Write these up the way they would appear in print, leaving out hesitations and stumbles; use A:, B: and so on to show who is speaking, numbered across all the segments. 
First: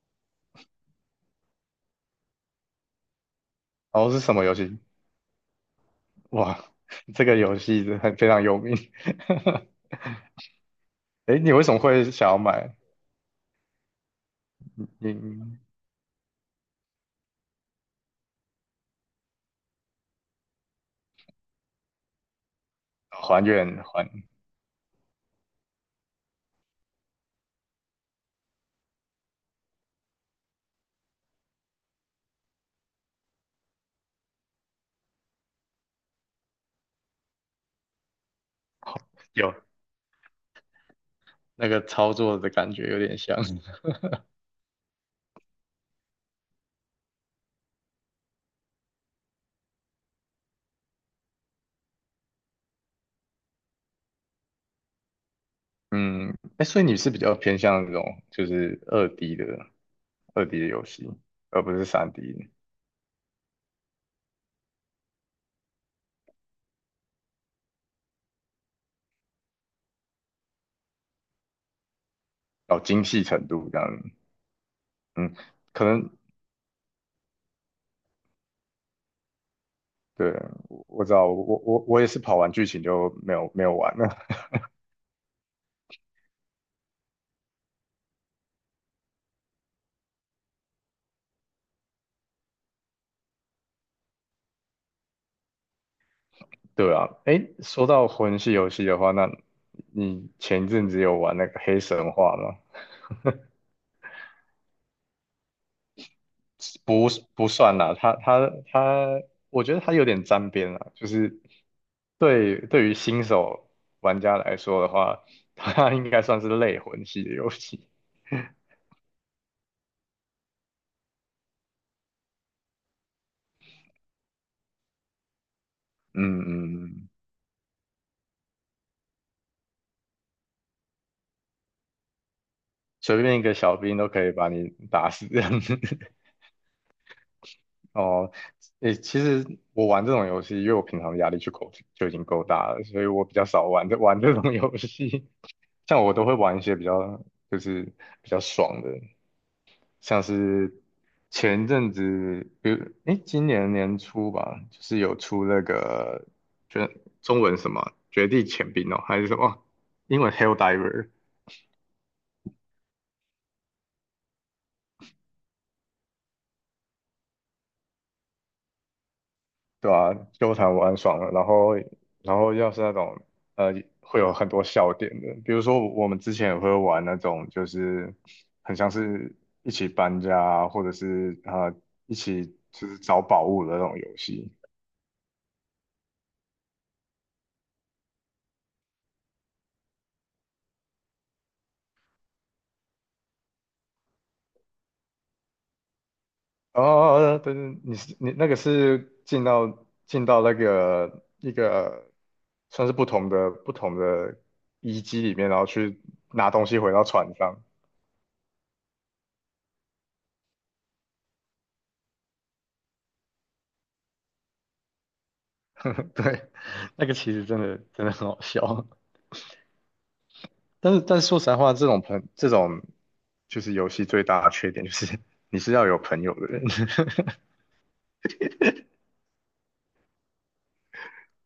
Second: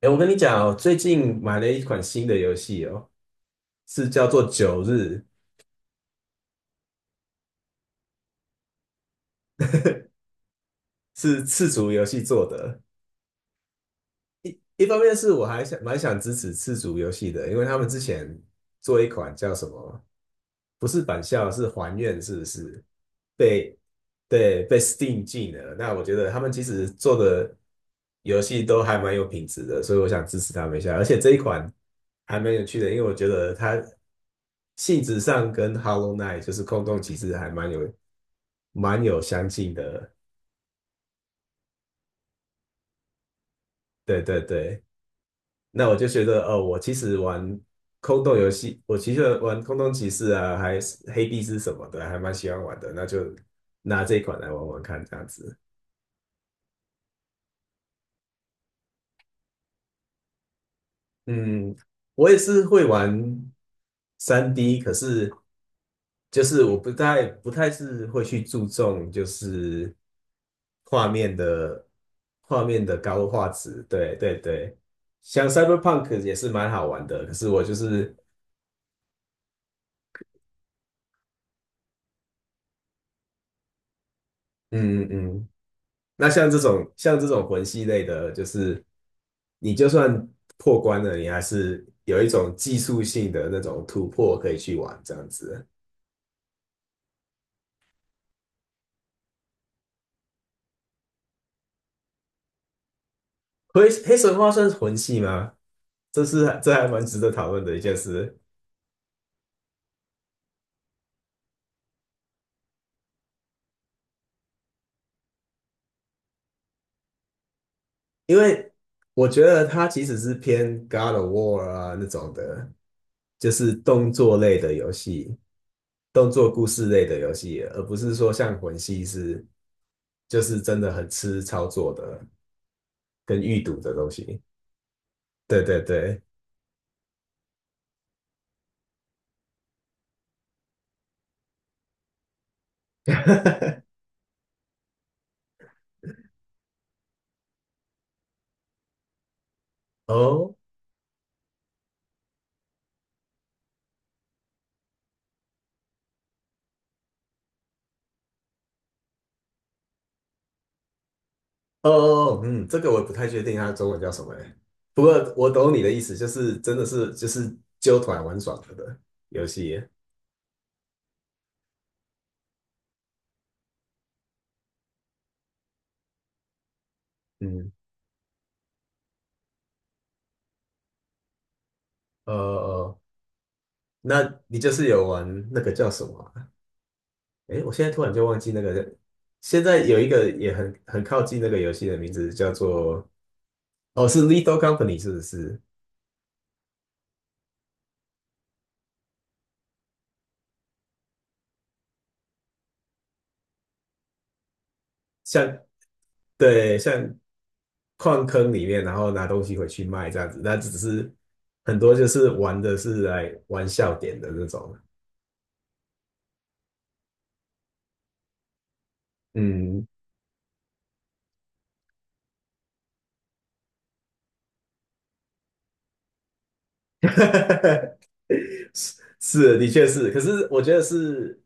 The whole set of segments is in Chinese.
A: 哎，我跟你讲哦，最近买了一款新的游戏哦，是
B: 哦，是
A: 叫
B: 什么
A: 做
B: 游戏？
A: 《九日》，
B: 哇，这个游戏是很非常有名。哎
A: 是
B: 你为
A: 赤
B: 什么
A: 足游
B: 会
A: 戏
B: 想要
A: 做
B: 买？
A: 的。一方面是我
B: 你
A: 蛮想支持赤足游戏的，因为他们之前做一款叫什么，不是返校，是还愿，是不是？
B: 哦还原
A: 被
B: 还
A: 对被 Steam 禁了。那我觉得他们其实做的游戏都还蛮有品质的，所以我想支持他们一下。而且这一款还蛮有趣的，因为我觉得它性质上跟 Hollow Knight 就是空洞骑士还蛮有相
B: 有
A: 近的。
B: 那个操作的感觉有点像。
A: 对对对，那我就觉得哦，我其实玩空洞骑士啊，还是黑帝斯什么的，还蛮喜欢玩的。那就拿这一款来玩玩看，这样子。
B: 嗯，哎，所以你是比较偏向那种就是二 D 的游戏，而不
A: 嗯，
B: 是三
A: 我
B: D
A: 也
B: 的，
A: 是会玩3D， 可是就是我不太是会去注重就是画面的画
B: 哦，
A: 面的
B: 精细
A: 高
B: 程
A: 画
B: 度这
A: 质，
B: 样。
A: 对对对。
B: 嗯，
A: 像
B: 可能
A: Cyberpunk 也是蛮好玩的，可是我就是
B: 对，我知道，我也是跑完剧情就没有玩了。
A: 嗯嗯嗯。那像这种魂系类的，就是你就算破关了，你还是有一种技术性的那种突破可以去玩这样子。
B: 对啊，诶，说到魂系游戏的话，那你前一阵子有玩那个黑神话吗？
A: 黑神话算是魂系吗？这还蛮
B: 不
A: 值得
B: 不
A: 讨论的
B: 算
A: 一
B: 啦，
A: 件
B: 它
A: 事。
B: 它它，我觉得它有点沾边啦，就是对于新手玩家来说的话，它应该算是类魂系的游戏。
A: 因为我觉得它其实是偏 God of War 啊那种的，就是
B: 嗯
A: 动
B: 嗯，
A: 作故
B: 嗯
A: 事类
B: 嗯
A: 的游戏，而不是说像魂系是就是真的很吃操作的
B: 随便
A: 跟
B: 一个
A: 预
B: 小
A: 读的
B: 兵都
A: 东
B: 可以
A: 西。
B: 把你打死这样
A: 对
B: 子。
A: 对 对，
B: 哦，诶，其实我玩这种游戏，因为我平常的压力就已经够大了，所以我比较少 玩这 玩这种游戏。像我都会玩一些比较就是比较爽的，像
A: 哦
B: 是前一阵子，诶，今年年初吧，就是有出那个，就中文什么《绝地潜兵》哦，还是什么英文《Hell Diver》,
A: 哦哦，嗯，这个我不太确定它中文叫什么欸，不过我懂你的意思，就是真的是就是揪团玩耍了的游戏。
B: 对啊，纠缠玩很爽了。然后，然后要是那种呃，会有很多笑点的，比如说我们之前也会玩那种，就
A: 嗯，
B: 是很像是一起搬家啊或者是啊，一起就是
A: 哦哦，
B: 找宝物的那种游
A: 那
B: 戏。
A: 你就是有玩那个叫什么啊？诶，我现在突然就忘记那个。现在有一个也很靠近那个游戏的名字，叫做哦，是 Lithal Company 是不是？
B: 哦，对对，你那个是进到那个一个算是不同的遗迹里面，然
A: 像
B: 后去拿东
A: 对，
B: 西回
A: 像
B: 到船上。
A: 矿坑里面，然后拿东西回去卖这样子。那只是很多就是玩的是来玩笑点的那种。
B: 对，那个其实真的很好笑。
A: 嗯，
B: 但是说实在话，这种就是游戏最大的缺点就是 你是要有朋友的人，
A: 是是，的确是。可是我觉得是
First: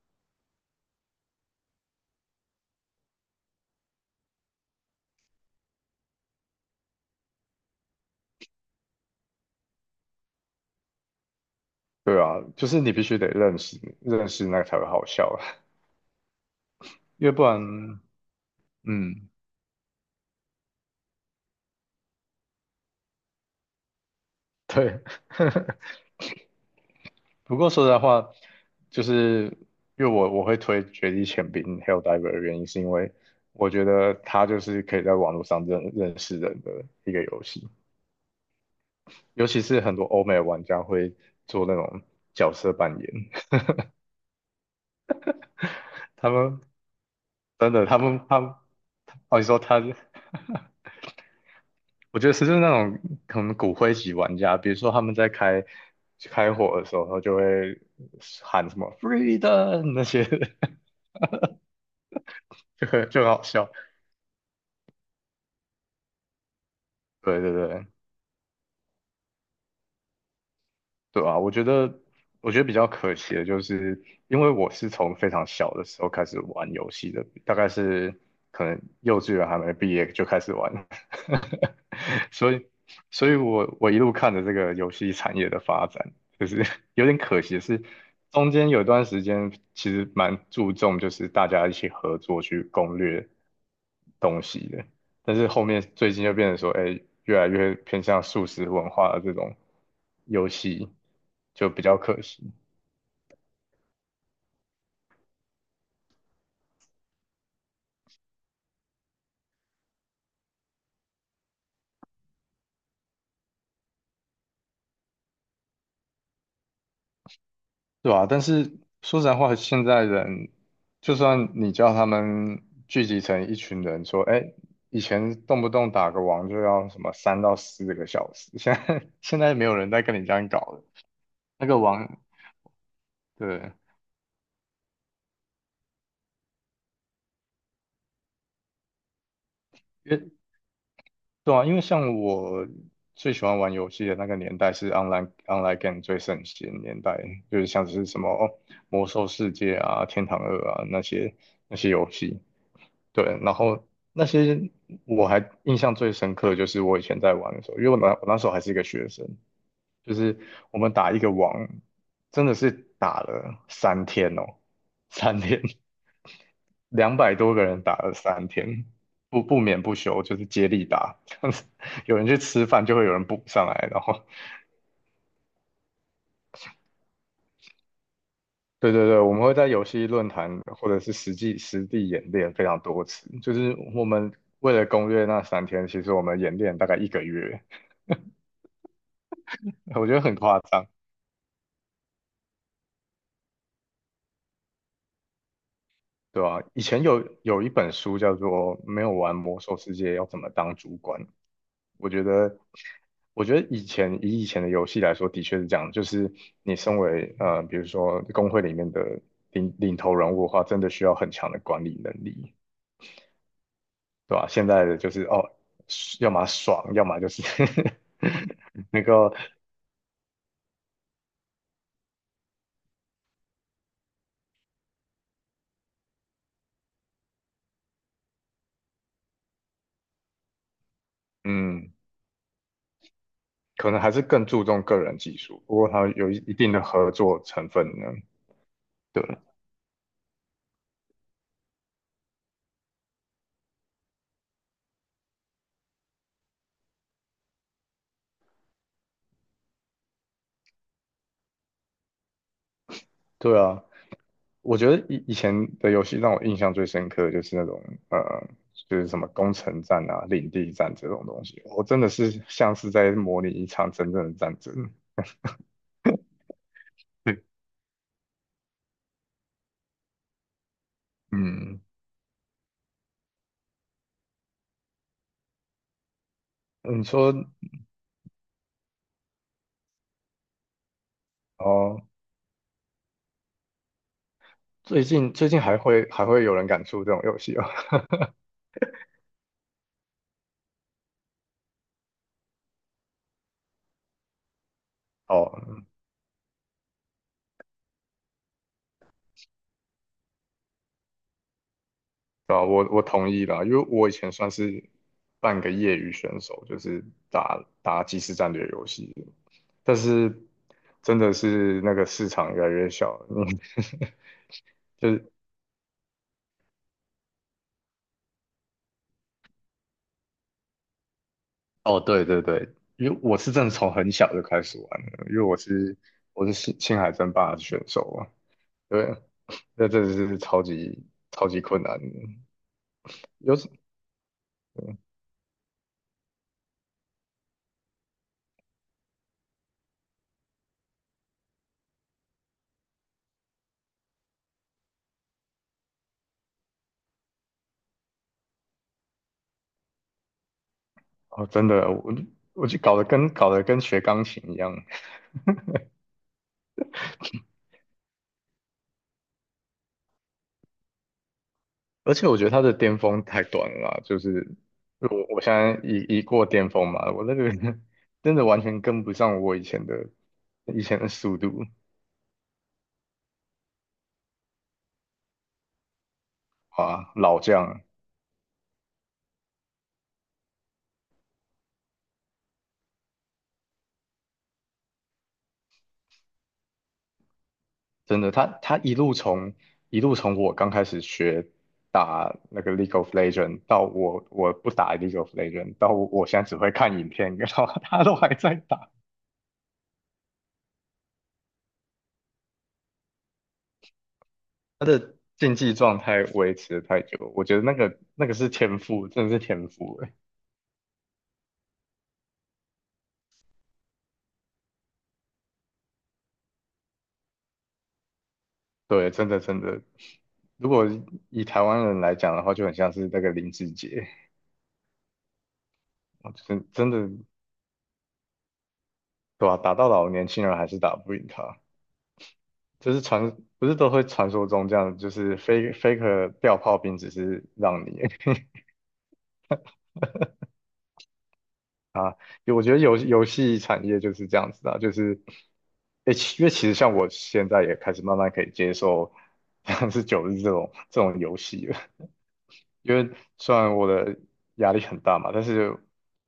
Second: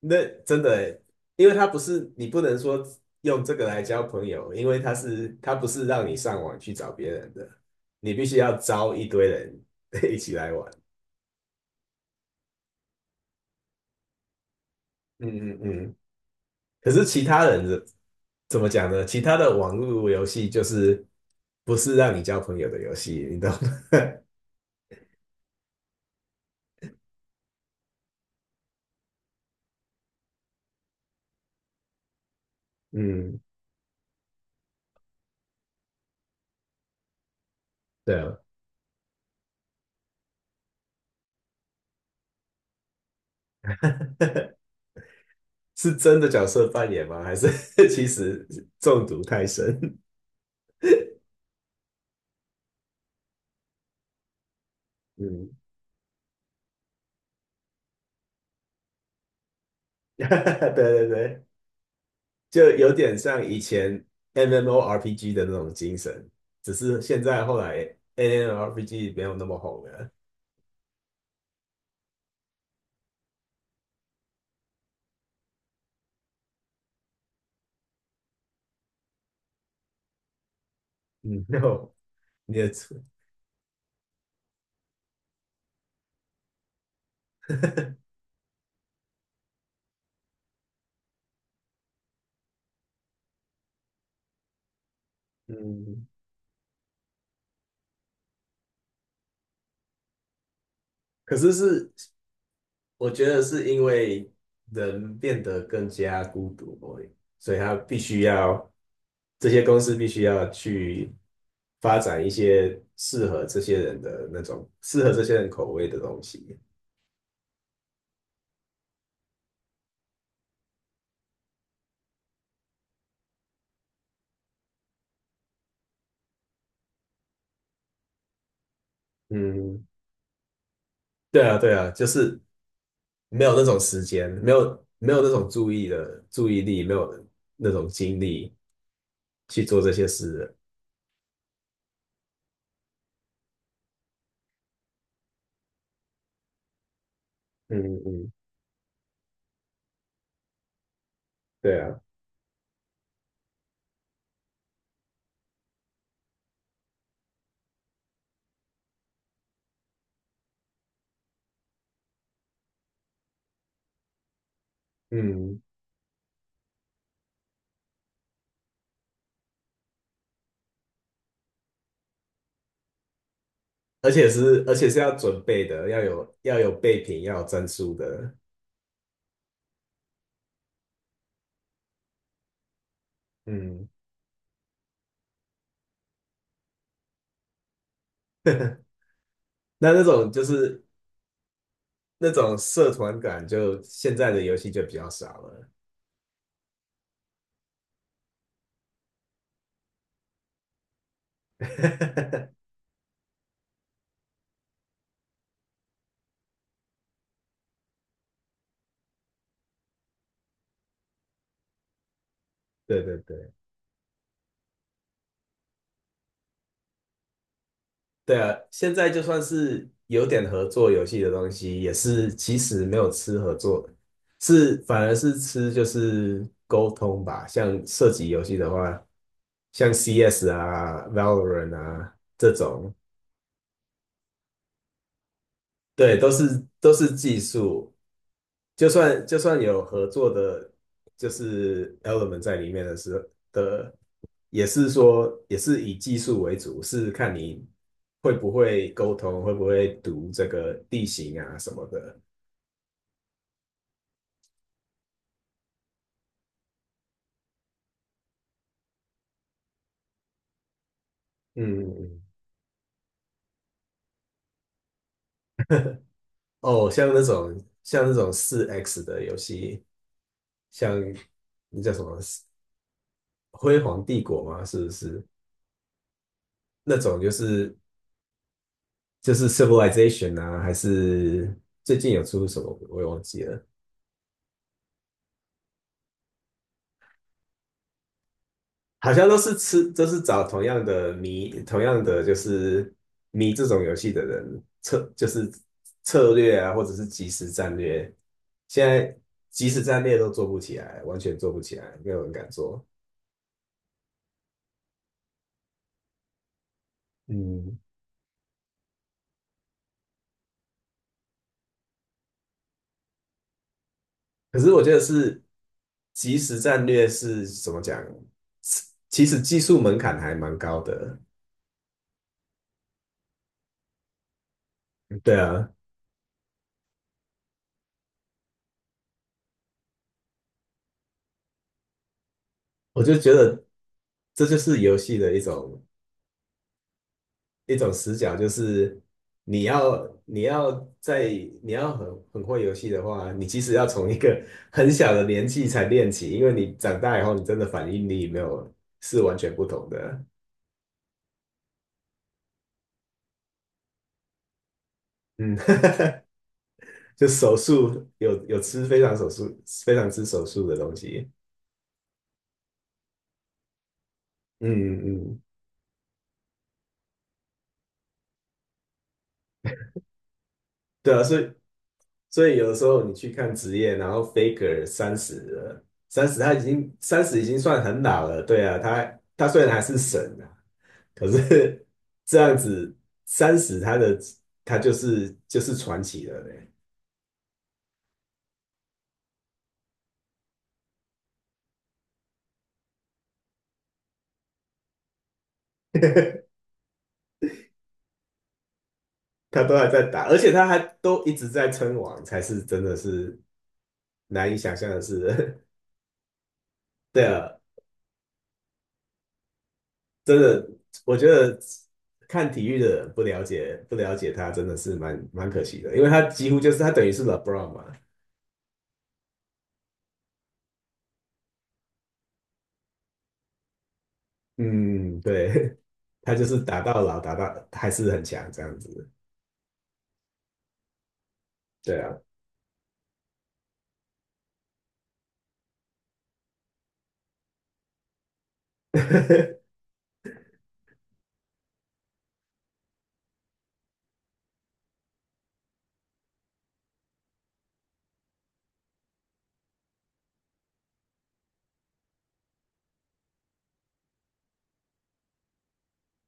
A: 那真的欸，因为它不是你不能说用这个来交朋友，因为它不是让你上网去找别人的，你必须要招一堆人 一起来玩。
B: 对啊，就是你必须得认识那个才会好笑啊，
A: 嗯嗯嗯。可是其
B: 因为不
A: 他人的
B: 然，
A: 怎么讲呢？其
B: 嗯，
A: 他的网络游戏就是不是让你交朋友的游戏，你懂吗？
B: 对。不过说实在话，就是因为我会推《绝地潜兵》Helldiver 的原因，是因 为
A: 嗯，
B: 我觉得它就是可以在网络上认识人的一个游戏，
A: 对啊。
B: 尤其是很多欧美玩家会做那种角色扮演，
A: 是 真的
B: 他
A: 角
B: 们
A: 色扮演吗？还是
B: 真的，他
A: 其
B: 们他
A: 实
B: 们
A: 中毒
B: 哦，你
A: 太
B: 说
A: 深？
B: 他，我觉得是就是那种可能骨灰级玩家，比如说他们在
A: 嗯，
B: 开火的时候，他就会喊什么 "freedom" 那 些，
A: 对对对。就 有点
B: 就很好
A: 像以
B: 笑。
A: 前 MMORPG 的那种精神，只是现
B: 对
A: 在
B: 对
A: 后来
B: 对，
A: MMORPG 没有那么红了。
B: 对啊，我觉得，我觉得比较可惜的就是，因为我是从非常小的时候开始玩游戏的，大概是可能幼稚园还没毕业就开始玩，
A: 嗯，没有，
B: 所
A: 你
B: 以，
A: 也出
B: 所以我一路看着这个游戏产业的发展，就是 有点可惜的是，中间有段时间其实蛮注重就是大家一起合作去攻略东西的，但是后面
A: 嗯，
B: 最近就变成说，哎，越来越偏向速食文化的这种。游戏，
A: 可是
B: 就比
A: 是
B: 较可惜，
A: 我觉得是因为人变得更加孤独，所以他必须要这些公司必须要去发展一些适合这些人口味的东西。
B: 对吧？但是说实在话，现在人就算你叫他们聚集成一群人，说，哎，以前动不动打个王就要什么3 到 4 个小时，现在 现在没有
A: 嗯，
B: 人在跟你这样搞了。
A: 对啊，
B: 那
A: 对
B: 个
A: 啊，就
B: 王，
A: 是没有那
B: 对，
A: 种时间，没有那种注意力，没有那种精力去做这些
B: 因为
A: 事了。
B: 对啊，因为像我最喜欢玩游戏的那个年代是 online game 最盛行的年代，就是像
A: 嗯
B: 是什么
A: 嗯，
B: 哦魔兽世界啊、天堂二啊那些那
A: 对
B: 些
A: 啊，
B: 游戏。对，然后那些我还印象最深刻的就是我以前在玩的时候，因为我那时候还是一个学生，就是我们打一个网，真的是打了三天哦，三
A: 嗯，
B: 天，200 多个人打了3 天，不眠不休，就是接力打，这样子，有人去吃饭就会有人补上来，然
A: 而
B: 后
A: 且是而且是要准备的，要有备品，要有战术的。
B: 对对对，我们会在游戏论坛或者是实地演练非常多次，就是
A: 嗯，
B: 我们为了攻略那 3 天，其实我们演练大概1 个月。
A: 那那
B: 我觉得
A: 种
B: 很
A: 就
B: 夸
A: 是
B: 张，
A: 那种社团感就，现在的游戏就比较少了。
B: 对吧、以前有一本书叫做《没有玩魔兽世界要怎么当主管》，我觉得，我觉得以前以前的游戏来说，的确是这样，就是你身为呃，比如说工会里面的领头人物的话，真的需要很强的管理能力，
A: 对对对。
B: 对吧、现在的就是哦，要么爽，要么就是
A: 对啊，现
B: 那
A: 在就
B: 个
A: 算是有点合作游戏的东西，也是其实没有吃合作，是反而是吃就是沟通吧。像射击游戏的话，像 CS 啊、Valorant
B: 嗯，
A: 啊这种，
B: 可能还是更注重个人技术，不过它
A: 对，都
B: 有一
A: 是
B: 定的
A: 都
B: 合
A: 是技
B: 作成分
A: 术。
B: 呢，
A: 就算就
B: 对。
A: 算有合作的，就是 element 在里面的时候的也是以技术为主，是看你会不会沟通，会不会读这个地形啊什么的。
B: 对啊，我觉得以前的游戏让我印象最深刻的就是那种呃，就是什么攻城战啊、领地战这种东西，
A: 嗯，
B: 我
A: 嗯
B: 真的
A: 嗯，
B: 是像是在模拟一场真正的战争。
A: 哦，像那
B: 对，
A: 种像那种4X 的游戏，像
B: 嗯，
A: 那叫什么《辉煌帝国》吗？是不是那
B: 你
A: 种就
B: 说
A: 是就是 Civilization 啊？还是最
B: 哦，
A: 近有出什么我也忘记了。
B: 最近还会有人敢出这种游戏哦？
A: 好像都是吃，都是找同样的迷，同样的就是迷这种游戏的人策，就
B: 哦，
A: 是策略啊，或者是即时战略。现在即时战略都做不起来，完全做不起来，没有人敢
B: 对啊，
A: 做。
B: 我同意啦，因为我以前算是半个业余选手，就是打
A: 嗯，
B: 打即时战略游戏，但是真的是那个市场越来越小了嗯
A: 可是我觉 得
B: 就是
A: 是即时战略是怎么讲？其实技术门槛还蛮高的。
B: 哦，对对对，因为我是真的从很小就开始玩了，因
A: 对
B: 为我
A: 啊，
B: 是我是青海争霸的选手嘛，对，那真的是超级困难的，
A: 我就觉得
B: 有
A: 这就是游戏的一种死角，就是你要你要在你要很会游戏的话，你其实要从一个 很小的年纪才练起，因为你长大以后，你真的反应力没有是完全不同的。
B: 哦真的我就搞得跟学钢琴一样，
A: 嗯，就手速有吃非常手速非常吃手速的东西。
B: 而且我觉得他的巅峰太短了啦就是
A: 嗯
B: 我
A: 嗯，
B: 我
A: 嗯，
B: 现在一过巅峰嘛，我那个 真的完全跟不上我以前的以前的
A: 对啊，
B: 速
A: 所以
B: 度
A: 所以有的时候你去看职业，然后 Faker 三十了，30他已经
B: 啊，
A: 三十
B: 老
A: 已经
B: 将
A: 算很老了，对啊，他虽然还是神啊，可是这样子，三十他的他就是传奇了嘞，
B: 真的他一路从我刚开始学打那个 League of Legend 到我不打 League of Legend 到我现在 只会看影片，然后他都还在打，
A: 他都还在打，而且他还都一直在称王，才是真的是难以想
B: 他
A: 象的
B: 的竞
A: 事。
B: 技状态维持得太
A: 对
B: 久，我
A: 啊，
B: 觉得那个是天赋，真的是天赋欸
A: 真的，我觉得看体育的人不了解他，真的是蛮可惜的，因为他几乎就是他等于是 LeBron 嘛。
B: 对，真的，如果以台湾人来讲的话，就很像是那个林志杰，
A: 嗯，对，他就是打
B: 真
A: 到
B: 的
A: 老，打到还是很强这样子。
B: 对吧、打到老，年轻人还是打不赢他。
A: 对啊，
B: 就是传，不是都会传说中这样，就是 faker 掉炮兵，只是让你 啊，我觉得游戏产业就是这样子的，就是，诶、其因为其实像我现在也开始慢慢可以接受 像是九日这种游戏了。因为虽然我的压力很大嘛，但是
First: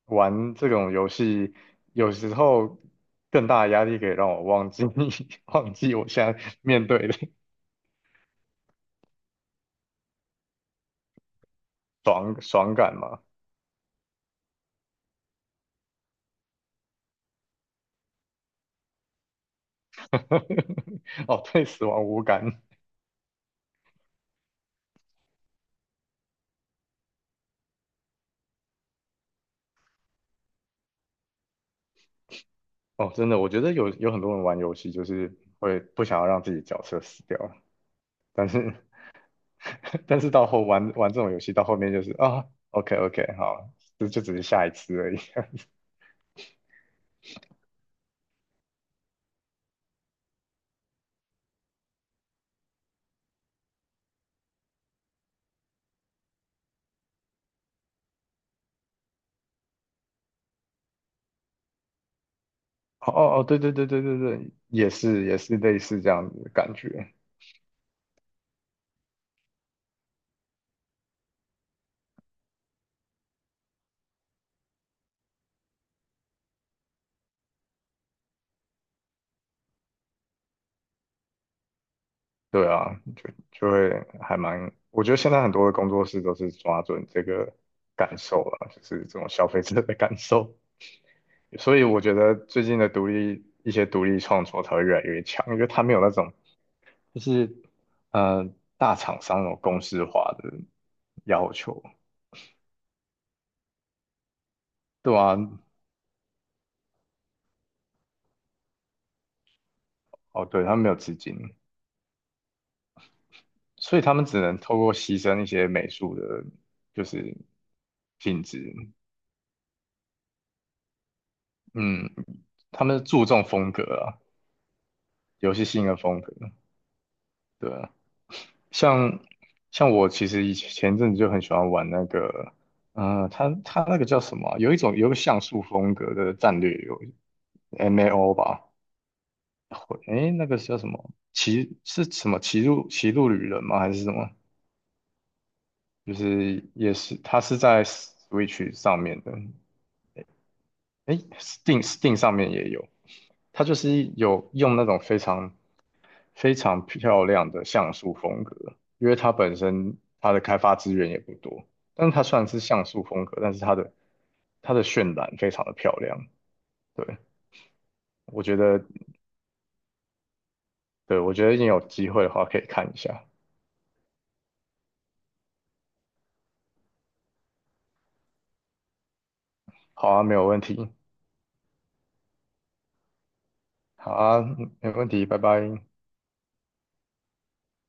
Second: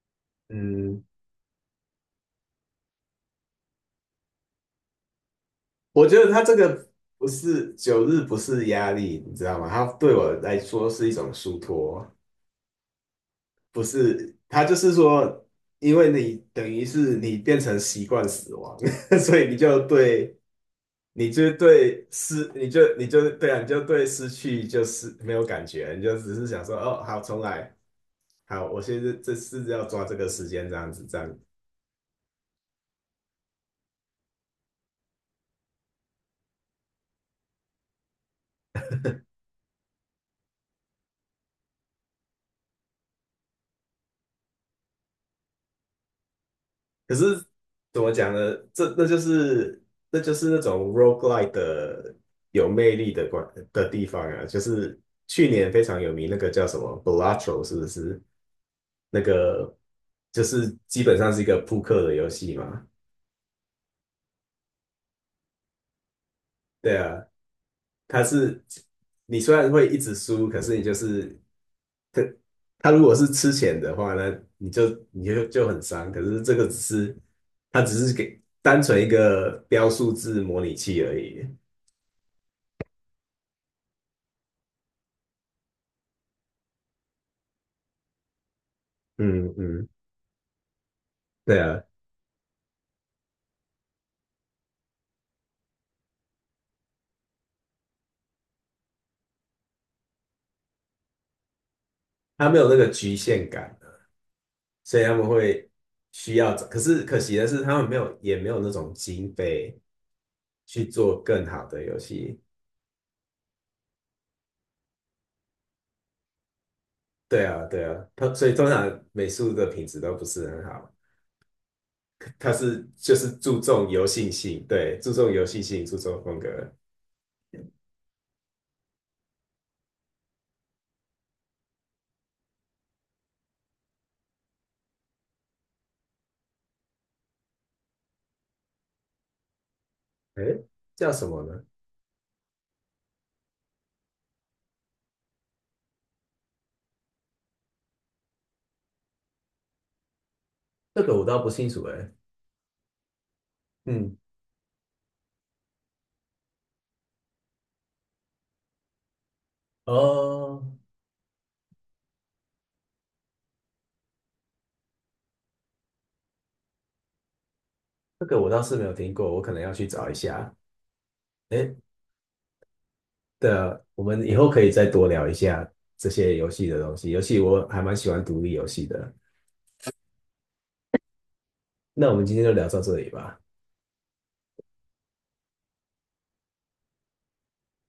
B: 玩这种
A: 嗯。
B: 游戏有时候更大的压力可以让我忘记 忘记
A: 我
B: 我
A: 觉得
B: 现在
A: 他这
B: 面
A: 个
B: 对的
A: 不是九日，不是压力，你知道吗？他对我来说是一种疏脱，
B: 爽爽感嘛。
A: 不是他就是说，因为你等于是你变成习惯死亡，所以
B: 哦，对死亡无感。
A: 你就对失去就是没有感觉，你就只是想说，哦，好，重来，好，我现在这是要抓这个时间这样子。这样
B: 哦，真的，我觉得有很多人玩游戏就是会不想要让自己角色死掉，但是 但是到后玩这种游戏到后面就是啊，OK OK,好，这就只是下一次而已。
A: 可是怎么讲呢？这那就是那就是那种 roguelike 的有魅力的地方啊，就是去年非常有名那个叫什么 Balatro，是不是？那个就是基本上是一个扑克的游戏嘛。
B: 哦哦哦，对对对对对对，也是也是类似这样子的感
A: 对
B: 觉，
A: 啊，它是你虽然会一直输，可是你就是它它如果是吃钱的话呢，你就很伤。可是这个只是它只是给单纯一个标数字模拟器而已。
B: 对啊，就会还蛮，我觉得现在很多的工作室都是抓准这个感受了，就是这种消
A: 嗯
B: 费者
A: 嗯，
B: 的感受，
A: 对
B: 所
A: 啊，
B: 以我觉得最近的独立独立创作才会越来越强，因为它没有那种就是呃大厂商那种公式化的要求，
A: 他没有那个局限感的，所以他
B: 对
A: 们
B: 啊，
A: 会需要找。可是可惜的是，他们没有那种经费
B: 哦对，它
A: 去
B: 没有资
A: 做
B: 金，
A: 更好的游戏。
B: 所以他们只能透过牺牲一些美术的，就是
A: 对啊，对啊，
B: 品
A: 所以通
B: 质，
A: 常美术的品质都不是很好，
B: 嗯，
A: 他是
B: 他们
A: 就
B: 注
A: 是
B: 重
A: 注
B: 风格
A: 重游
B: 啊，
A: 戏性，对，注重游
B: 游
A: 戏
B: 戏
A: 性，
B: 性
A: 注
B: 的
A: 重
B: 风格，
A: 风格。
B: 对啊，像像我其实以前前阵子就很喜欢玩那个，嗯、呃，它那个叫什么啊有一个像素风格的战略游 MAO 吧，会，诶，那个
A: 诶，
B: 叫什么
A: 叫什么呢？
B: 骑路旅人吗？还是什么？就是也是它是在 Switch 上面的。
A: 这个
B: 哎，
A: 我倒不清楚诶。
B: Steam 上面也有，它就是
A: 嗯，
B: 有用那种非常漂亮的像素风格，因为它本身它的开
A: 哦，
B: 发资源也不多，但是它虽然是像素风格，但是它的它的渲染非常的漂亮。对，
A: 这个
B: 我
A: 我
B: 觉
A: 倒是
B: 得，
A: 没有听过，我可能要去找一下。
B: 对，我觉得你
A: 哎，
B: 有机会的话可以看一下。
A: 的，我们以后可以再多聊一下这些游戏的东西，游戏我还蛮喜欢独立游戏的。
B: 好啊，没有问题。
A: 那我们今天就聊到这里吧。
B: 好啊，没问题，拜拜。